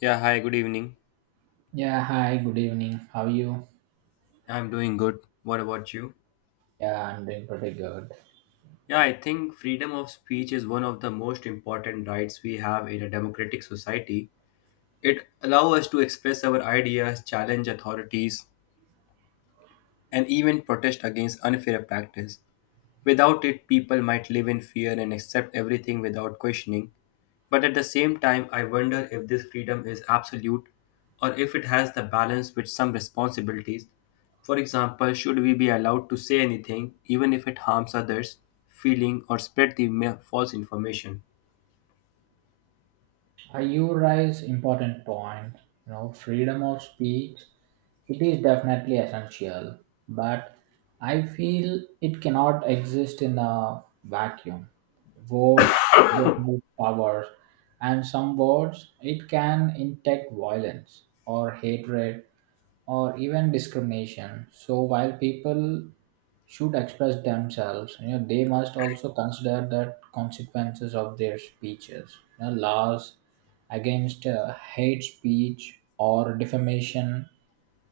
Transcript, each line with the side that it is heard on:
left: Yeah, hi, good evening.
right: Yeah, hi, good evening. How are you?
left: I'm doing good. What about you?
right: Yeah, I'm doing pretty good.
left: Yeah, I think freedom of speech is one of the most important rights we have in a democratic society. It allows us to express our ideas, challenge authorities, and even protest against unfair practice. Without it, people might live in fear and accept everything without questioning. But at the same time, I wonder if this freedom is absolute or if it has the balance with some responsibilities. For example, should we be allowed to say anything even if it harms others, feeling, or spread the false information?
right: You raise important point. You know, freedom of speech, it is definitely essential, but I feel it cannot exist in a vacuum. Words they have power, and some words it can inject violence or hatred or even discrimination. So while people should express themselves, you know, they must also consider the consequences of their speeches. You know, laws against hate speech or defamation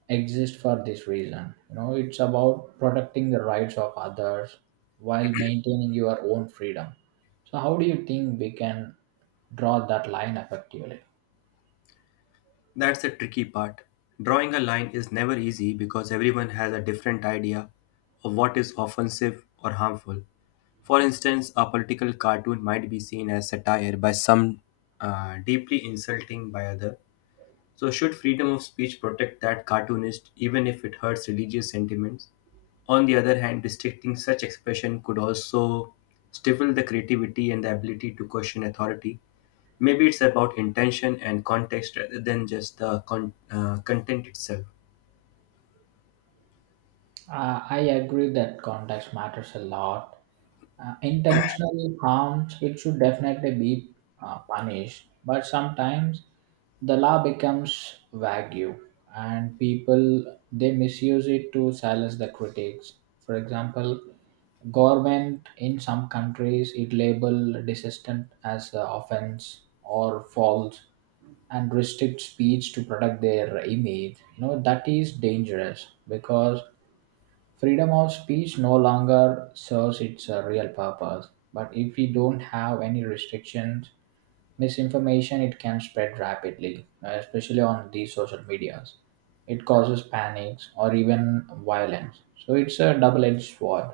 right: exist for this reason. You know, it's about protecting the rights of others while maintaining your own freedom. So how do you think we can draw that line effectively?
left: That's the tricky part. Drawing a line is never easy because everyone has a different idea of what is offensive or harmful. For instance, a political cartoon might be seen as satire by some, deeply insulting by other. So, should freedom of speech protect that cartoonist even if it hurts religious sentiments? On the other hand, restricting such expression could also stifle the creativity and the ability to question authority. Maybe it's about intention and context rather than just the content itself.
right: I agree that context matters a lot. Intentional harms it should definitely be punished, but sometimes the law becomes vague and people they misuse it to silence the critics. For example, government in some countries it label dissent as offense or false and restrict speech to protect their image. You know, that is dangerous because freedom of speech no longer serves its real purpose, but if we don't have any restrictions, misinformation it can spread rapidly, especially on these social medias. It causes panics or even violence. So it's a double-edged sword.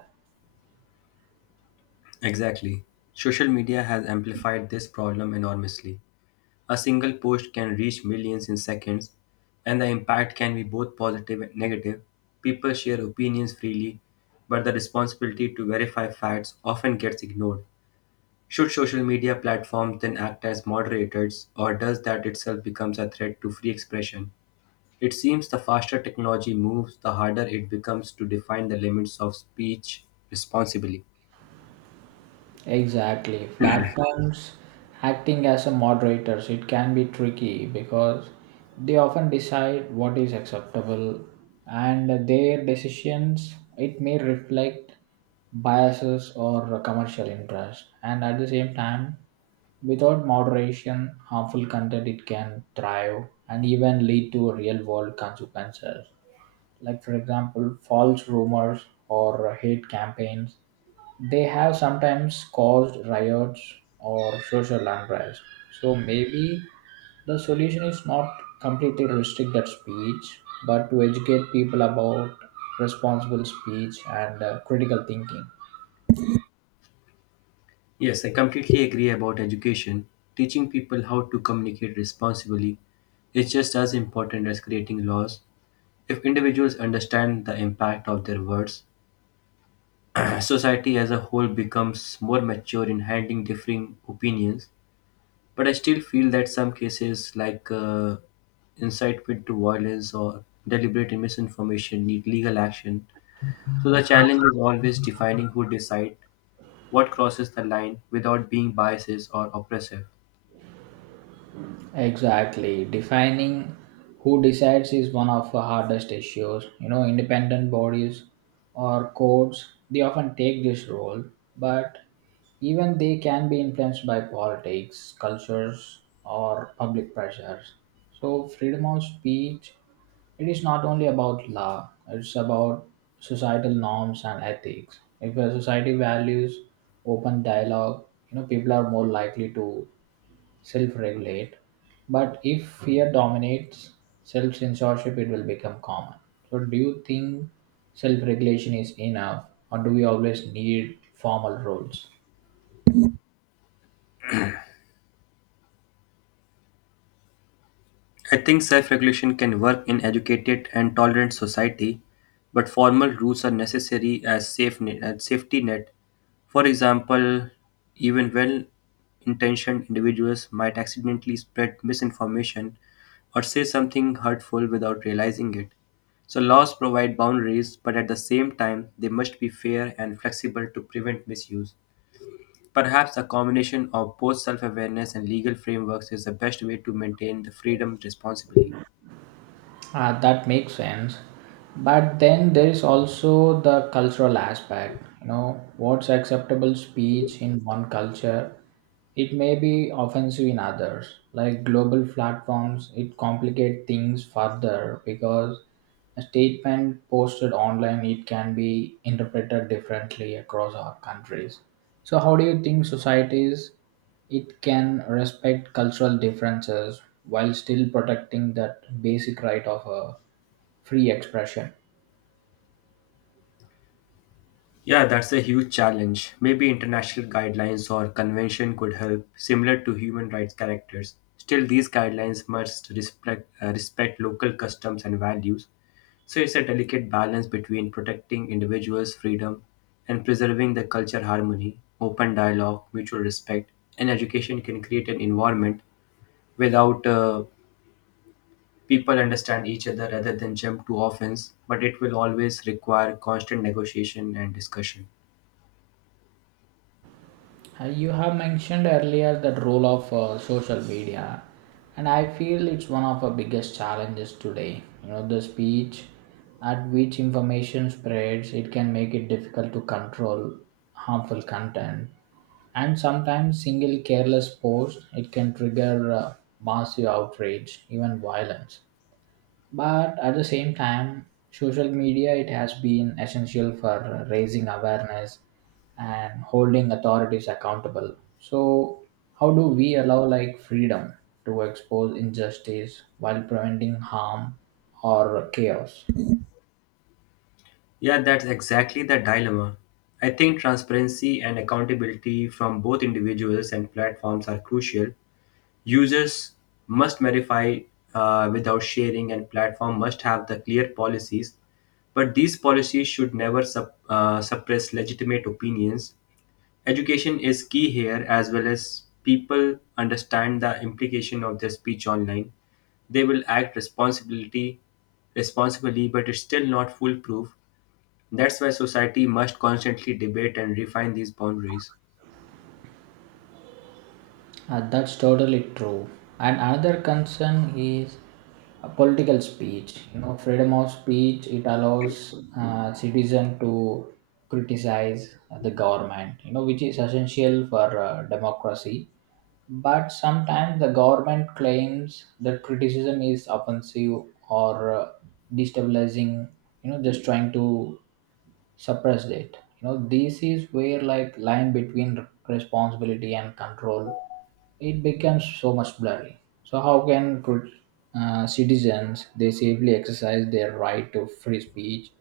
left: Exactly. Social media has amplified this problem enormously. A single post can reach millions in seconds, and the impact can be both positive and negative. People share opinions freely, but the responsibility to verify facts often gets ignored. Should social media platforms then act as moderators, or does that itself becomes a threat to free expression? It seems the faster technology moves, the harder it becomes to define the limits of speech responsibly.
right: Exactly. Platforms acting as a moderators, it can be tricky because they often decide what is acceptable and their decisions it may reflect biases or commercial interest, and at the same time, without moderation harmful content it can thrive and even lead to real world consequences, like for example false rumors or hate campaigns they have sometimes caused riots or social unrest. So maybe the solution is not completely restrict that speech, but to educate people about responsible speech and critical thinking.
left: Yes, I completely agree about education. Teaching people how to communicate responsibly is just as important as creating laws. If individuals understand the impact of their words, society as a whole becomes more mature in handling differing opinions. But I still feel that some cases, like incitement to violence or deliberate misinformation, need legal action. So the challenge is always defining who decide what crosses the line without being biases or oppressive.
right: Exactly. Defining who decides is one of the hardest issues. You know, independent bodies or courts, they often take this role, but even they can be influenced by politics, cultures, or public pressures. So, freedom of speech, it is not only about law, it's about societal norms and ethics. If a society values open dialogue, you know, people are more likely to self regulate. But if fear dominates self censorship, it will become common. So, do you think self regulation is enough, or do we always need formal rules?
left: I think self-regulation can work in educated and tolerant society, but formal rules are necessary as safe net, as safety net. For example, even well-intentioned individuals might accidentally spread misinformation or say something hurtful without realizing it. So laws provide boundaries, but at the same time, they must be fair and flexible to prevent misuse. Perhaps a combination of both self awareness and legal frameworks is the best way to maintain the freedom responsibly.
right: Ah, that makes sense. But then there is also the cultural aspect. You know, what's acceptable speech in one culture, it may be offensive in others. Like global platforms, it complicate things further because a statement posted online, it can be interpreted differently across our countries. So, how do you think societies it can respect cultural differences while still protecting that basic right of a free expression?
left: Yeah, that's a huge challenge. Maybe international guidelines or convention could help, similar to human rights characters. Still, these guidelines must respect local customs and values. So, it's a delicate balance between protecting individuals' freedom and preserving the culture harmony, open dialogue, mutual respect, and education can create an environment without people understand each other rather than jump to offense, but it will always require constant negotiation and discussion.
right: You have mentioned earlier that role of social media, and I feel it's one of the biggest challenges today. You know, the speech at which information spreads, it can make it difficult to control harmful content, and sometimes single careless post, it can trigger massive outrage, even violence, but at the same time social media it has been essential for raising awareness and holding authorities accountable. So how do we allow like freedom to expose injustice while preventing harm or chaos?
left: Yeah, that's exactly the dilemma. I think transparency and accountability from both individuals and platforms are crucial. Users must verify without sharing, and platform must have the clear policies. But these policies should never suppress legitimate opinions. Education is key here as well as people understand the implication of their speech online. They will act responsibility responsibly, but it's still not foolproof. That's why society must constantly debate and refine these boundaries.
right: That's totally true. And another concern is political speech. You know, freedom of speech it allows citizen to criticize the government. You know, which is essential for democracy. But sometimes the government claims that criticism is offensive or destabilizing. You know, just trying to suppress it. You know, this is where like line between responsibility and control it becomes so much blurry. So how can citizens they safely exercise their right to free speech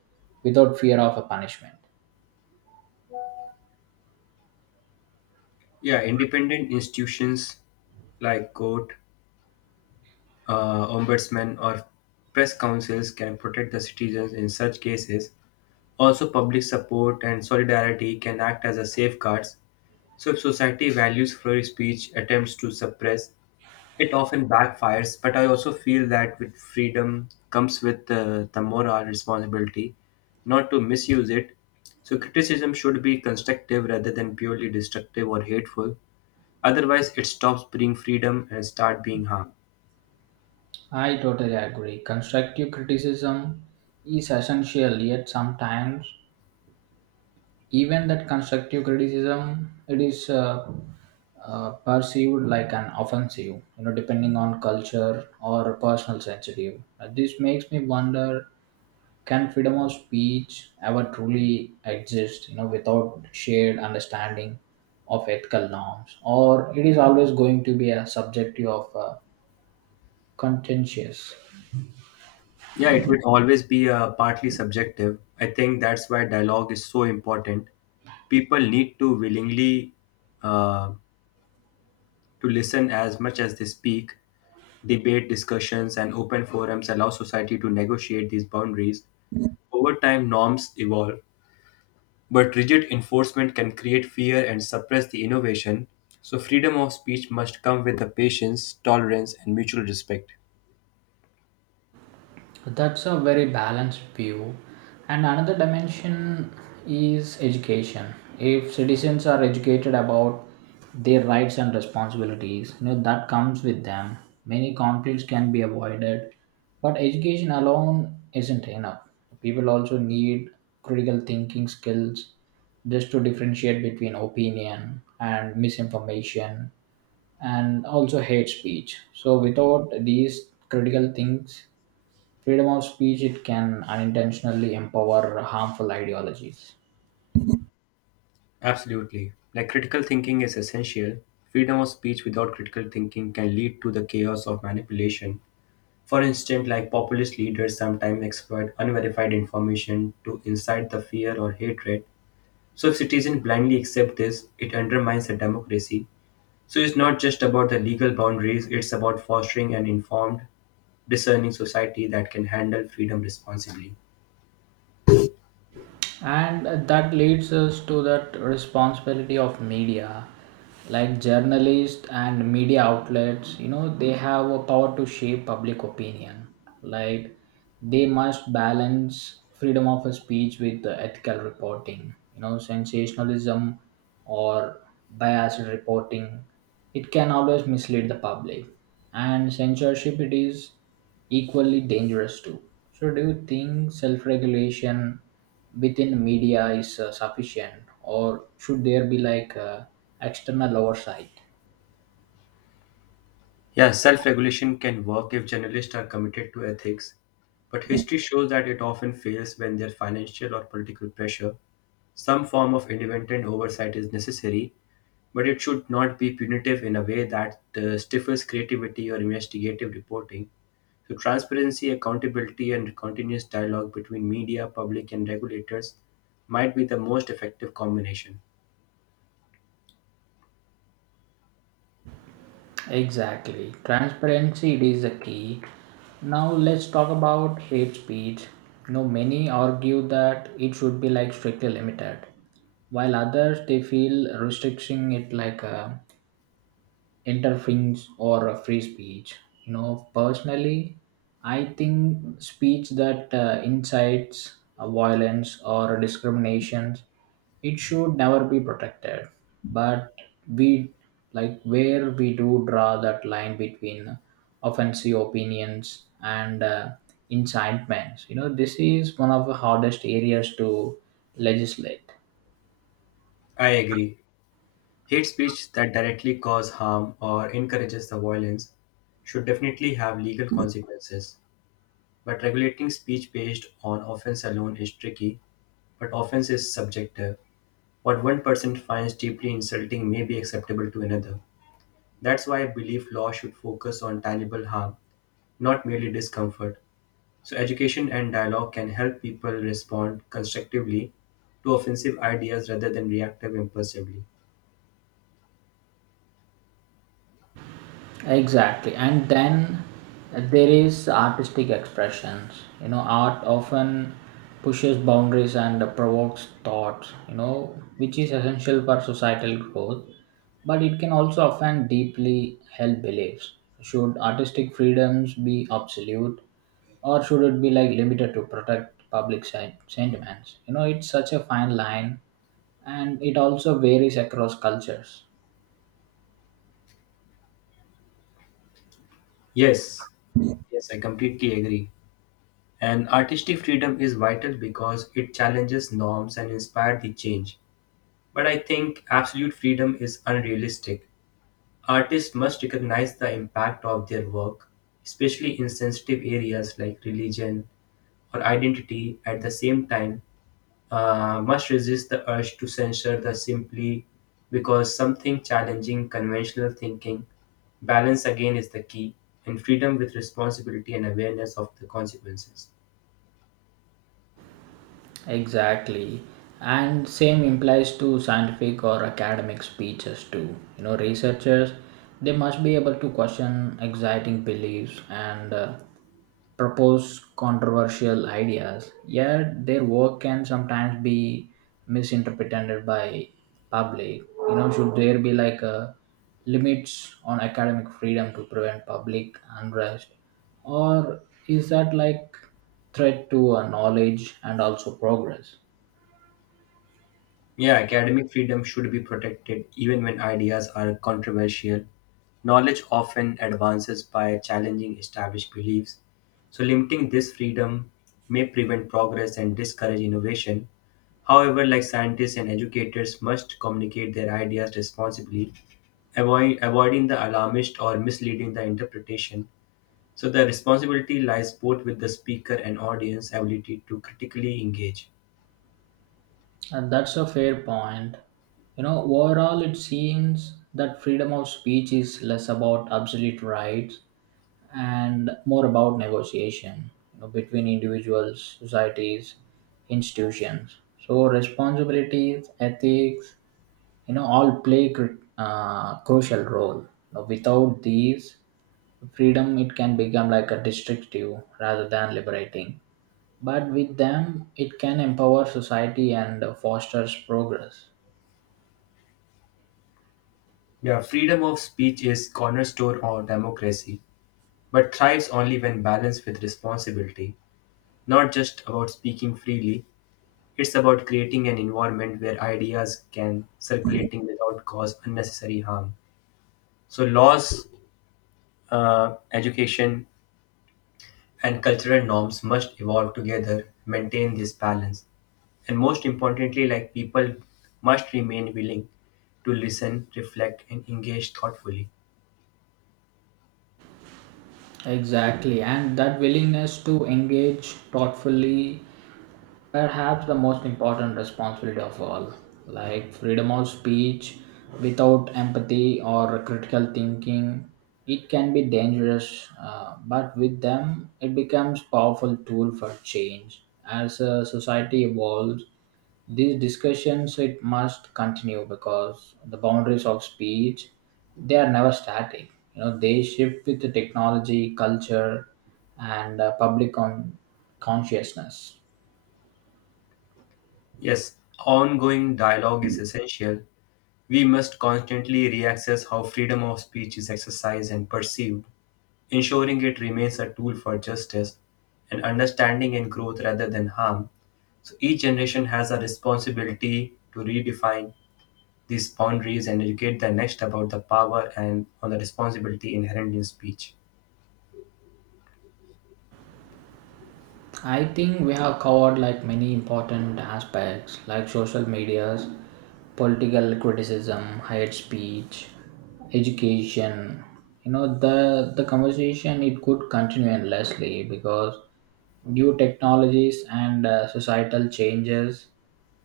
right: without fear of a punishment?
left: Yeah, independent institutions like court, ombudsmen or press councils can protect the citizens in such cases. Also, public support and solidarity can act as a safeguards. So, if society values free speech, attempts to suppress it often backfires. But I also feel that with freedom comes with the moral responsibility not to misuse it. So, criticism should be constructive rather than purely destructive or hateful. Otherwise, it stops being freedom and start being harm.
right: I totally agree. Constructive criticism is essential, yet sometimes even that constructive criticism it is perceived like an offensive. You know, depending on culture or personal sensitive. This makes me wonder, can freedom of speech ever truly exist, you know, without shared understanding of ethical norms, or it is always going to be a subjective of contentious?
left: Yeah, it will always be partly subjective. I think that's why dialogue is so important. People need to willingly uh, to listen as much as they speak. Debate, discussions, and open forums allow society to negotiate these boundaries. Over time, norms evolve, but rigid enforcement can create fear and suppress the innovation. So, freedom of speech must come with the patience, tolerance, and mutual respect.
right: So, that's a very balanced view. And another dimension is education. If citizens are educated about their rights and responsibilities, you know, that comes with them. Many conflicts can be avoided, but education alone isn't enough. People also need critical thinking skills just to differentiate between opinion and misinformation and also hate speech. So, without these critical things, freedom of speech it can unintentionally empower harmful ideologies.
left: Absolutely. Like critical thinking is essential. Freedom of speech without critical thinking can lead to the chaos of manipulation. For instance, like populist leaders sometimes exploit unverified information to incite the fear or hatred. So if citizens blindly accept this, it undermines the democracy. So it's not just about the legal boundaries, it's about fostering an informed, discerning society that can handle freedom responsibly.
right: And that leads us to that responsibility of media, like journalists and media outlets. You know, they have a power to shape public opinion. Like they must balance freedom of speech with the ethical reporting. You know, sensationalism or biased reporting it can always mislead the public, and censorship it is equally dangerous too. So, do you think self regulation within media is sufficient, or should there be like external oversight?
left: Yeah, self regulation can work if journalists are committed to ethics, but history shows that it often fails when there's financial or political pressure. Some form of independent oversight is necessary, but it should not be punitive in a way that stifles creativity or investigative reporting. So, transparency, accountability, and continuous dialogue between media, public, and regulators might be the most effective combination.
right: Exactly, transparency it is the key. Now, let's talk about hate speech. You know, many argue that it should be like strictly limited, while others they feel restricting it like. Interference or a free speech. You know, personally I think speech that incites violence or discriminations it should never be protected, but we, like, where we do draw that line between offensive opinions and incitements. You know, this is one of the hardest areas to legislate.
left: I agree. Hate speech that directly cause harm or encourages the violence should definitely have legal consequences, but regulating speech based on offense alone is tricky, but offense is subjective. What one person finds deeply insulting may be acceptable to another. That's why I believe law should focus on tangible harm, not merely discomfort. So, education and dialogue can help people respond constructively to offensive ideas rather than reactive impulsively.
right: Exactly. And then there is artistic expressions. You know, art often pushes boundaries and provokes thoughts, you know, which is essential for societal growth, but it can also offend deeply held beliefs. Should artistic freedoms be absolute, or should it be like limited to protect public sentiments? You know, it's such a fine line and it also varies across cultures.
left: Yes, yes, I completely agree. And artistic freedom is vital because it challenges norms and inspires the change. But I think absolute freedom is unrealistic. Artists must recognize the impact of their work, especially in sensitive areas like religion or identity, at the same time, must resist the urge to censor the simply because something challenging conventional thinking. Balance again is the key, and freedom with responsibility and awareness of the consequences.
right: Exactly. And same implies to scientific or academic speeches too. You know, researchers, they must be able to question exciting beliefs and propose controversial ideas. Yet their work can sometimes be misinterpreted by public. You know, should there be like a limits on academic freedom to prevent public unrest, or is that like threat to our knowledge and also progress?
left: Yeah, academic freedom should be protected even when ideas are controversial. Knowledge often advances by challenging established beliefs, so limiting this freedom may prevent progress and discourage innovation. However, like scientists and educators must communicate their ideas responsibly, avoiding the alarmist or misleading the interpretation. So the responsibility lies both with the speaker and audience ability to critically engage.
right: And that's a fair point. You know, overall it seems that freedom of speech is less about absolute rights and more about negotiation, you know, between individuals, societies, institutions. So responsibilities, ethics, you know, all play crucial role. You know, without these, freedom it can become like a destructive rather than liberating, but with them it can empower society and fosters progress.
left: Yeah, freedom of speech is cornerstone of democracy, but thrives only when balanced with responsibility. Not just about speaking freely, it's about creating an environment where ideas can circulating without cause unnecessary harm. So laws, education, and cultural norms must evolve together, maintain this balance, and most importantly, like people must remain willing to listen, reflect, and engage thoughtfully.
right: Exactly, and that willingness to engage thoughtfully, perhaps the most important responsibility of all. Like freedom of speech without empathy or critical thinking, it can be dangerous, but with them it becomes powerful tool for change. As a society evolves, these discussions it must continue because the boundaries of speech they are never static. You know, they shift with the technology, culture, and public consciousness.
left: Yes, ongoing dialogue is essential. We must constantly reassess how freedom of speech is exercised and perceived, ensuring it remains a tool for justice and understanding and growth rather than harm. So each generation has a responsibility to redefine these boundaries and educate the next about the power and on the responsibility inherent in speech.
right: I think we have covered like many important aspects, like social medias, political criticism, hate speech, education. You know, the conversation it could continue endlessly because new technologies and societal changes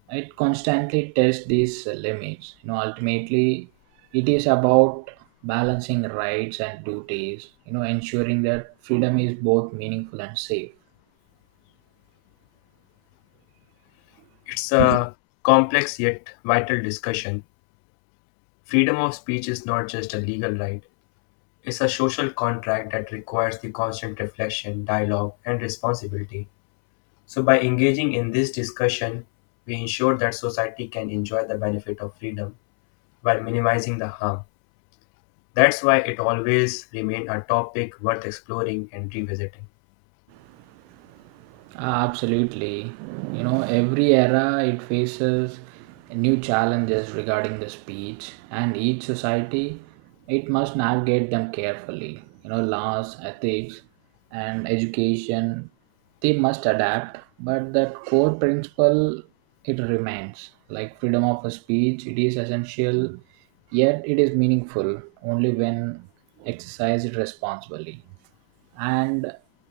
right: it constantly tests these limits. You know, ultimately it is about balancing rights and duties. You know, ensuring that freedom is both meaningful and safe.
left: It's a complex yet vital discussion. Freedom of speech is not just a legal right, it's a social contract that requires the constant reflection, dialogue, and responsibility. So, by engaging in this discussion, we ensure that society can enjoy the benefit of freedom while minimizing the harm. That's why it always remains a topic worth exploring and revisiting.
right: Absolutely. You know, every era it faces new challenges regarding the speech, and each society it must navigate them carefully. You know, laws, ethics, and education they must adapt, but that core principle it remains like freedom of a speech, it is essential, yet it is meaningful only when exercised responsibly, and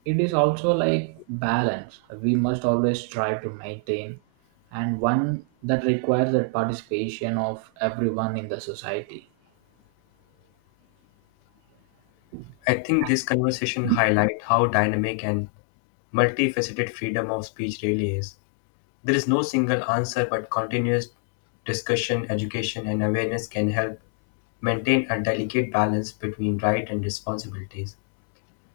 right: it is also like balance we must always try to maintain and one that requires the participation of everyone in the society.
left: I think this conversation highlights how dynamic and multifaceted freedom of speech really is. There is no single answer, but continuous discussion, education, and awareness can help maintain a delicate balance between right and responsibilities.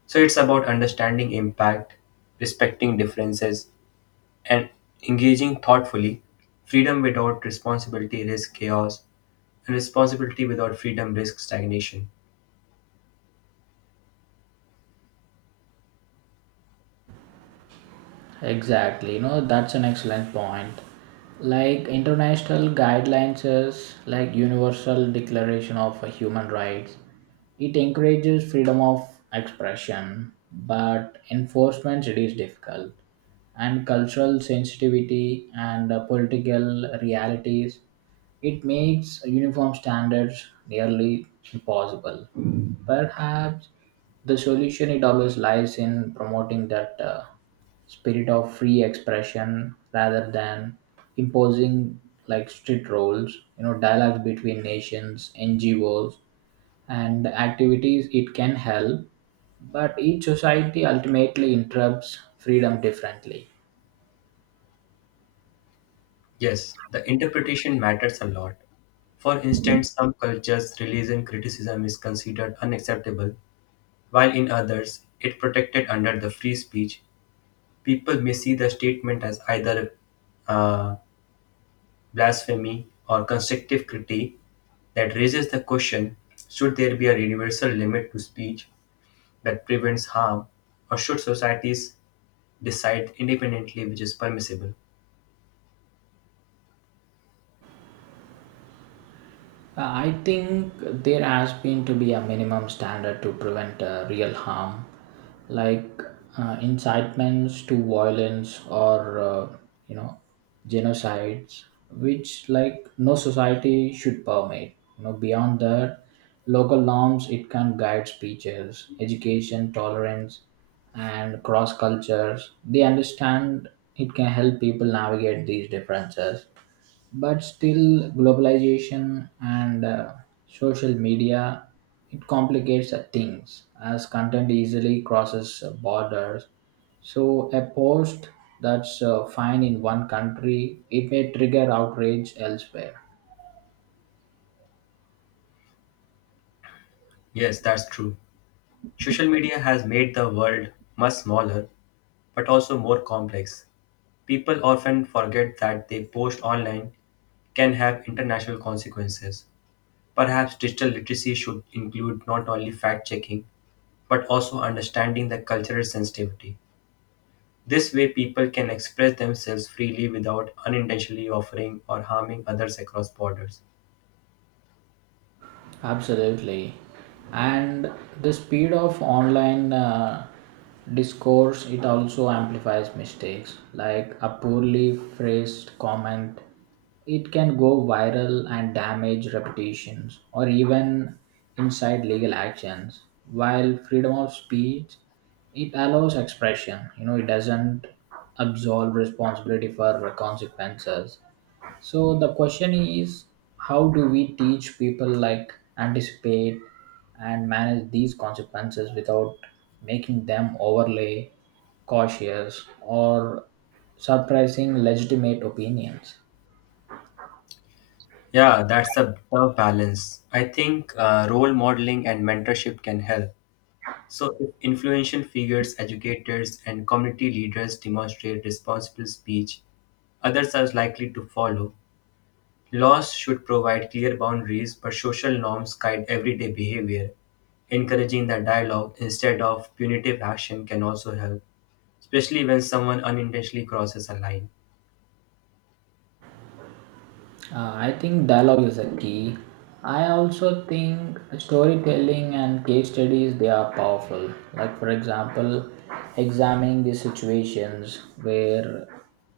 left: So it's about understanding impact, respecting differences, and engaging thoughtfully. Freedom without responsibility risks chaos, and responsibility without freedom risks stagnation.
right: Exactly, you know, that's an excellent point. Like international guidelines is like universal declaration of human rights. It encourages freedom of expression, but enforcement it is difficult. And cultural sensitivity and political realities, it makes uniform standards nearly impossible. Perhaps the solution it always lies in promoting that spirit of free expression rather than imposing like strict roles. You know, dialogues between nations, NGOs, and activities it can help, but each society ultimately interrupts freedom differently.
left: Yes, the interpretation matters a lot. For instance, some cultures, religion criticism is considered unacceptable, while in others, it protected under the free speech. People may see the statement as either uh, blasphemy, or constructive critique that raises the question should there be a universal limit to speech that prevents harm, or should societies decide independently which is permissible?
right: I think there has been to be a minimum standard to prevent real harm, like incitements to violence or you know, genocides, which like no society should permit. You know, beyond that, local norms it can guide speeches, education, tolerance, and cross cultures. They understand it can help people navigate these differences, but still globalization and social media it complicates things as content easily crosses borders. So a post that's fine in one country it may trigger outrage elsewhere.
left: Yes, that's true. Social media has made the world much smaller but also more complex. People often forget that they post online can have international consequences. Perhaps digital literacy should include not only fact checking but also understanding the cultural sensitivity. This way, people can express themselves freely without unintentionally offering or harming others across borders.
right: Absolutely. And the speed of online discourse it also amplifies mistakes, like a poorly phrased comment it can go viral and damage reputations or even incite legal actions. While freedom of speech it allows expression, you know, it doesn't absolve responsibility for consequences. So the question is, how do we teach people like anticipate and manage these consequences without making them overly cautious or surprising legitimate opinions?
left: Yeah, that's a tough balance. I think role modeling and mentorship can help. So, if influential figures, educators, and community leaders demonstrate responsible speech, others are likely to follow. Laws should provide clear boundaries, but social norms guide everyday behavior. Encouraging the dialogue instead of punitive action can also help, especially when someone unintentionally crosses a line.
right: I think dialogue is a key. I also think storytelling and case studies they are powerful. Like for example, examining the situations where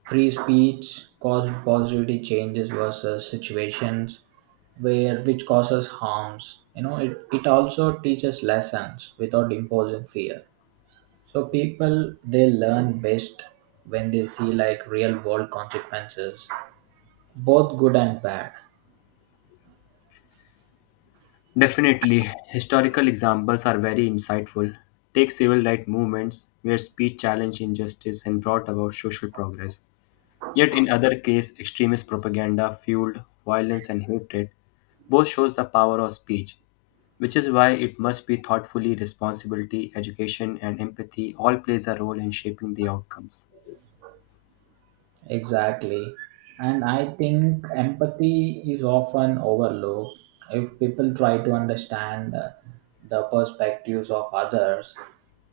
right: free speech caused positivity changes versus situations where which causes harms. You know, it also teaches lessons without imposing fear. So people they learn best when they see like real world consequences, both good and bad.
left: Definitely, historical examples are very insightful. Take civil rights movements where speech challenged injustice and brought about social progress. Yet in other case, extremist propaganda fueled violence and hatred. Both shows the power of speech, which is why it must be thoughtfully responsibility, education and empathy all plays a role in shaping the outcomes.
right: Exactly. And I think empathy is often overlooked. If people try to understand the perspectives of others,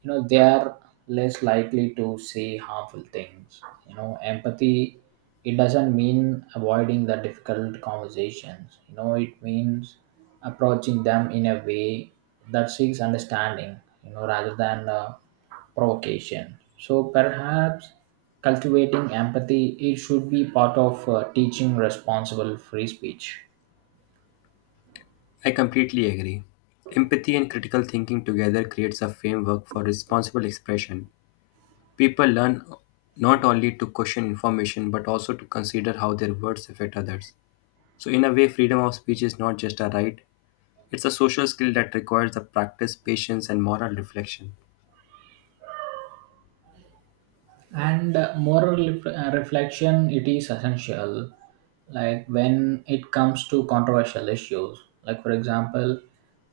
right: you know, they are less likely to say harmful things. You know, empathy, it doesn't mean avoiding the difficult conversations. You know, it means approaching them in a way that seeks understanding, you know, rather than provocation. So perhaps cultivating empathy it should be part of teaching responsible free speech.
left: I completely agree. Empathy and critical thinking together creates a framework for responsible expression. People learn not only to question information but also to consider how their words affect others. So, in a way, freedom of speech is not just a right, it's a social skill that requires the practice, patience, and moral reflection.
right: And moral reflection it is essential, like when it comes to controversial issues, like for example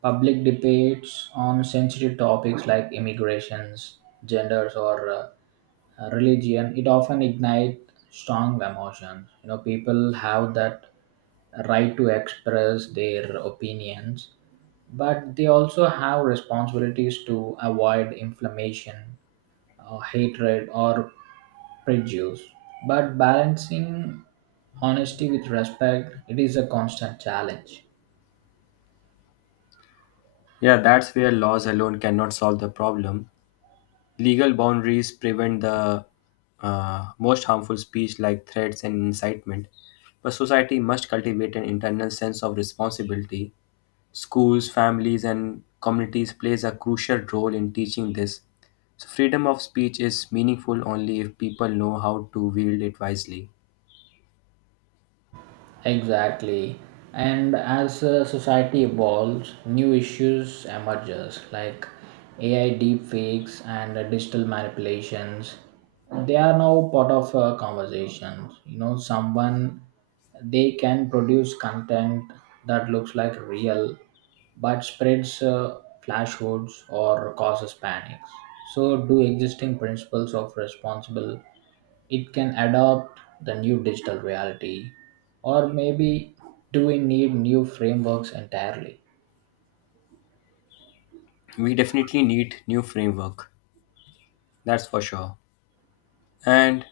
right: public debates on sensitive topics like immigrations, genders, or religion, it often ignite strong emotions. You know, people have that right to express their opinions, but they also have responsibilities to avoid inflammation, hatred, or prejudice, but balancing honesty with respect it is a constant challenge.
left: Yeah, that's where laws alone cannot solve the problem. Legal boundaries prevent the most harmful speech like threats and incitement, but society must cultivate an internal sense of responsibility. Schools, families, and communities plays a crucial role in teaching this. So freedom of speech is meaningful only if people know how to wield it wisely.
right: Exactly. And as society evolves, new issues emerges like AI deepfakes and digital manipulations. They are now part of conversations. You know, someone they can produce content that looks like real but spreads flashhoods or causes panics. So, do existing principles of responsible it can adopt the new digital reality, or maybe do we need new frameworks entirely?
left: We definitely need new framework, that's for sure. And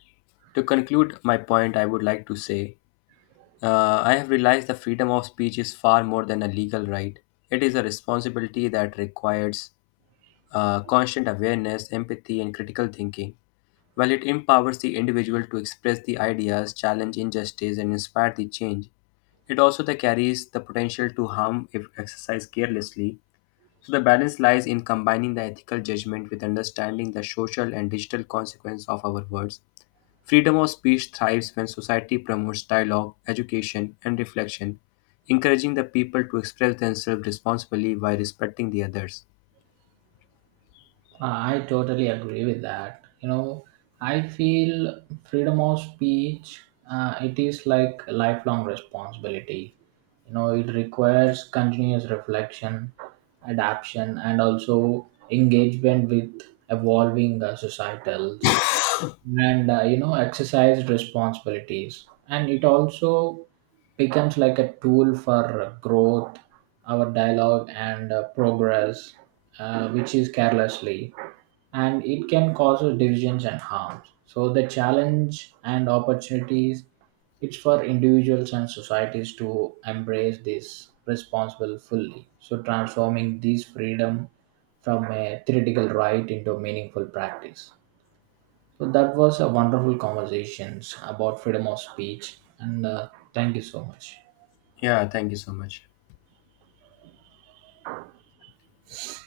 left: to conclude my point, I would like to say I have realized that freedom of speech is far more than a legal right. It is a responsibility that requires constant awareness, empathy, and critical thinking. While it empowers the individual to express the ideas, challenge injustice, and inspire the change, it also that carries the potential to harm if exercised carelessly. So the balance lies in combining the ethical judgment with understanding the social and digital consequence of our words. Freedom of speech thrives when society promotes dialogue, education, and reflection, encouraging the people to express themselves responsibly while respecting the others.
right: I totally agree with that. You know, I feel freedom of speech, it is like a lifelong responsibility. You know, it requires continuous reflection, adaptation, and also engagement with evolving societals. And you know, exercise responsibilities and it also becomes like a tool for growth, our dialogue, and progress, which is carelessly and it can cause us divisions and harms. So the challenge and opportunities it's for individuals and societies to embrace this responsible fully, so transforming this freedom from a theoretical right into meaningful practice. So that was a wonderful conversations about freedom of speech, and thank you so much.
left: Yeah, thank you so much.